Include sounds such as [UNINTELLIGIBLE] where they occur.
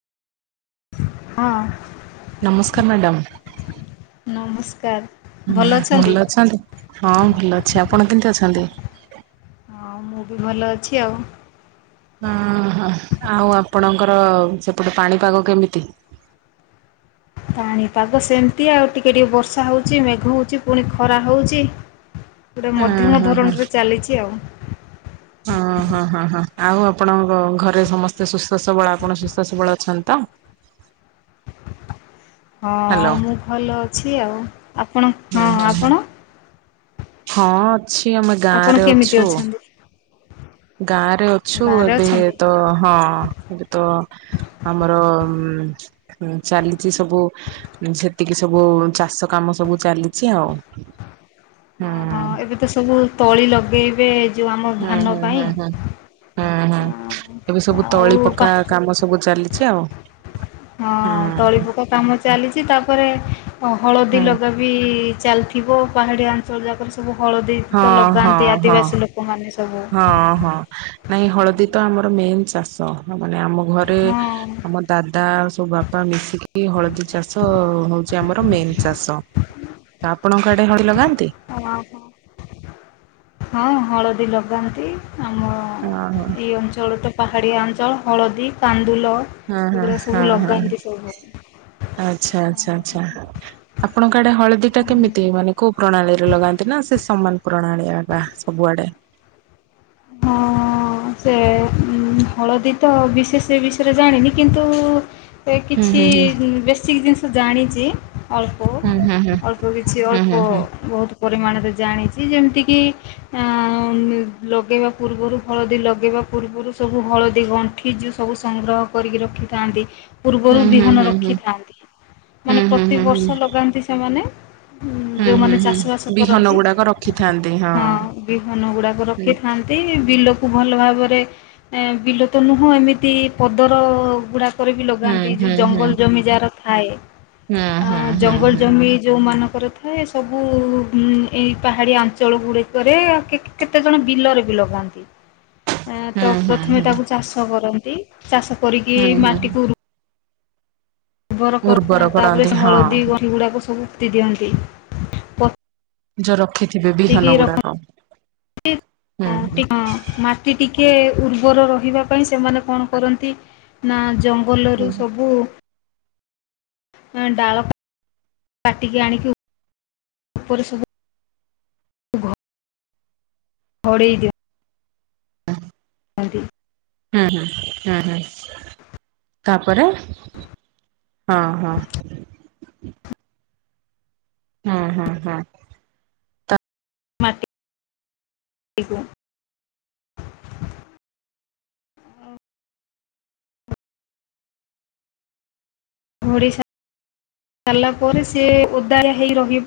ହଁ। ନମସ୍କାର୍ ମ୍ୟାଡ଼ମ୍। ନମସ୍କାର୍। ଭଲ ଅଛନ୍ତି ହଁ ଭଲ ଅଛି, ଆପଣ କେମ୍ତି ଅଛନ୍ତି? ଆଉ ମୁଁ ବି ଭଲ ଅଛି ଆଉ। ହଁ-ହଁ ଆଉ ଆପଣଙ୍କର ସେପଟେ ପାଣିପାଗ କେମିତି? ପାଣିପାଗ ସେମ୍ତି ଆଉ, ଟିକେ-ଟିକେ ବର୍ଷା ହଉଚି ମେଘ ହଉଚି ପୁଣି ଖରା ହଉଚି ପୁରା ହଁ ମଧ୍ୟମ ହଁ ଧରଣରେ ଚାଲିଚି ଆଉ। ହଁ-ହଁ-ହଁ-ହଁ ଆଉ ଆପଣଙ୍କ ଘରେ ସମସ୍ତେ ସୁସ୍ଥ ସବଳ ଆପଣ ସୁସ୍ଥ ସବଳ ଅଛନ୍ତି ତ? ହଁ ହ୍ୟାଲୋ ମୁଁ ଭଲ ଅଛି ଆଉ, ଆପଣ ହୁଁ ହଁ ହୁଁ ହୁଁ ଆପଣ? ହଁ ଅଛି, ଆମେ ଆପଣ ଗାଁରେ କେମିତି ଅଛୁ। ଅଛନ୍ତି ଗାଁରେ ଅଛୁ, ଗାଁରେ ଏବେ ଅଛନ୍ତି? ତ ହଁ ଏବେ ତ ଆମର ଉଁ ଚାଲିଚି ସବୁ ସେତିକି ସବୁ ଚାଷ କାମ ସବୁ ଚାଲିଚି ଆଉ। ହୁଁ ହଁ-ହଁ ଏବେ ତ ସବୁ ତଳି ଲଗେଇବେ। ଯୋଉ ଆମ ଧାନ ପାଇଁ। ହୁଁ-ହୁଁ-ହୁଁ-ହୁଁ-ହୁଁ ଏବେ ସବୁ ଆଉ ତଳି ପକା ପା କାମ ସବୁ ଚାଲିଚି ଆଉ। ହଁ ତଳି ହୁଁ ପକା କାମ ଚାଲିଚି ତାପରେ ହଳଦୀ ହୁଁ ଲଗା ବି ଚାଲିଥିବ ପାହାଡ଼ିଆ ଅଞ୍ଚଳ ଯାକରେ ସବୁ ହଳଦୀ ହଁ ତ ଲଗାନ୍ତି ଆଦିବାସୀ ଲୋ କ ମାନେ ସବୁ ହଁ-ହଁ ନାଇଁ ହଳଦୀ ତ ଆମର ମେନ୍ ଚାଷ, ମାନେ ଆମ ଘରେ ହଁ। ଆମ ଦାଦା ସବୁ ବାପା ମିଶିକି ହଳଦୀ ଚାଷ ହଉଚି ଆମର ମେନ୍ ଚାଷ। ତ ଆପଣଙ୍କ ଆଡେ ହଳଦୀ ଲଗାନ୍ତି? ହଁ ହଳଦୀ ଲଗାନ୍ତି, ଆମ ଓହୋ ଏଇ ଅଞ୍ଚଳ ତ ପାହାଡ଼ିଆ ଅଞ୍ଚଳ ହଳଦୀ କାନ୍ଦୁଲ ହଁ ହଁ ସେଗୁଡା ସବୁ ଲଗାନ୍ତି ସବୁ ଘରେ। ଆଚ୍ଛା-ଆଚ୍ଛା-ଆଚ୍ଛା। ଆପଣଙ୍କ ଆଡେ ହଳଦୀ ଟା ହୁଁ। କେମିତି ମାନେ କୋଉ ପ୍ରଣାଳୀରେ ଲଗାନ୍ତି ନା ସେ ସମାନ ପ୍ରଣାଳୀ [UNINTELLIGIBLE] ସବୁଆଡ଼େ। ହଁ ହଁ ସେ ହଳଦୀ ତ ବିଶେଷ ବିଷୟରେ ଜାଣିନି କିନ୍ତୁ ସେ ହୁଁ କିଛି ହୁଁ ହୁଁ ବେଶିକ୍ ଜିନିଷ ଜାଣିଚି, ଅଲ୍ ହୁଁ ହୁଁ ହୁଁ [UNINTELLIGIBLE] ଅଳ୍ପ କିଛି ହୁଁ ଅଳ୍ପ ହୁଁ ବହୁତ୍ ପରିମାଣରେ ଜାଣିଚି ଯେମ୍ତିକି ଆଁ ଲ ଗେଇବା ପୂର୍ବରୁ ହଳଦୀ ଲଗେଇବା ପୂର୍ବୁରୁ ସବୁ ହଳଦୀ ଗଣ୍ଠି ଯୋଉ ସବୁ ସଂଗ୍ରହ କରିକି ରଖିଥାନ୍ତି। ପୂର୍ବରୁ ହୁଁ ବିହନ ହୁଁ ହୁଁ ରଖିଥାନ୍ତି ମାନେ ହୁଁ ପ୍ରତି ହୁଁ। ବର୍ଷ ଲଗାନ୍ତି ସେମାନେ ହୁଁ ହୁଁ ହୁଁ ହୁଁ ହୁଁ ହୁଁ ଯୋଉମାନେ ଚାଷ ବାସ ହୁଁ ବିହନ କରନ୍ତି ଗୁଡାକ ରଖିଥାନ୍ତି ହଁ ବିହନ ଗୁଡାକ ର ହୁଁ ଥାନ୍ତି ବିଲକୁ ଭଲ ଭାବରେ ଏ ବିଲ ତ ନୁହଁ ଏମିତି ପଦର ଗୁଡ଼ା କରିକି ହୁଁ ଲଗାନ୍ତି ଯୋଉ ହୁଁ ହୁଁ ଜଙ୍ଗଲ ଜମି ଯାର ଥାଏ ହୁଁ ଆଁ ହୁଁ ଜଙ୍ଗଲ ହୁଁ। ଜମି। ଯେଉଁମାନଙ୍କର ଥାଏ ସବୁ ଏଇ ପାହାଡ଼ିଆ ଅଞ୍ଚଳ ଗୁଡ଼ିକରେ କେତେ କେତେଜଣ ବିଲରେ ବି ଲଗାନ୍ତି ହୁଁ ତ ହୁଁ ହୁଁ ହୁଁ ପ୍ରଥମେ ହୁଁ ତାକୁ ଚାଷ କରନ୍ତି। ଚାଷ କରିକି ହୁଁ ହୁଁ। ମାଟିକୁ ଉ ଉର୍ବର କରିଥାଏ ତାପରେ କରନ୍ତି ସେ ହଁ ହଳଦୀ ଗଣ୍ଠି ଗୁଡ଼ାକ ସବୁ ପୋତି ଦିଅନ୍ତି। ଯୋଉ ରଖିଥିବେ ପୋତିକି ବିହନ ରଖ ଗୁଡାକ ହୁଁ। ମାଟି ଟିକେ ଉର୍ବର ରହିବା ପାଇଁ ସେମାନେ କଣ କରନ୍ତି। ନା ଜଙ୍ଗଲ ହୁଁ ରୁ ସବୁ [UNINTELLIGIBLE] ଡାଳ କାଟିକି ଆଣିକି ଉପରେ ସବୁ ଘୋଡ଼େଇ ଦିଅ। [INAUDIBLE] [UNINTELLIGIBLE] ହୁଁ ହୁଁ ହୁଁ ହୁଁ। ତାପରେ ହଁ ହଁ। ହଁ ହଁ ହଁ। ମାଟିକୁ [UNINTELLIGIBLE] ଘୋଡ଼େଇ ସାରିଲା ପରେ ସେ ଓଦାଳିଆ ହେଇ ରହିବ।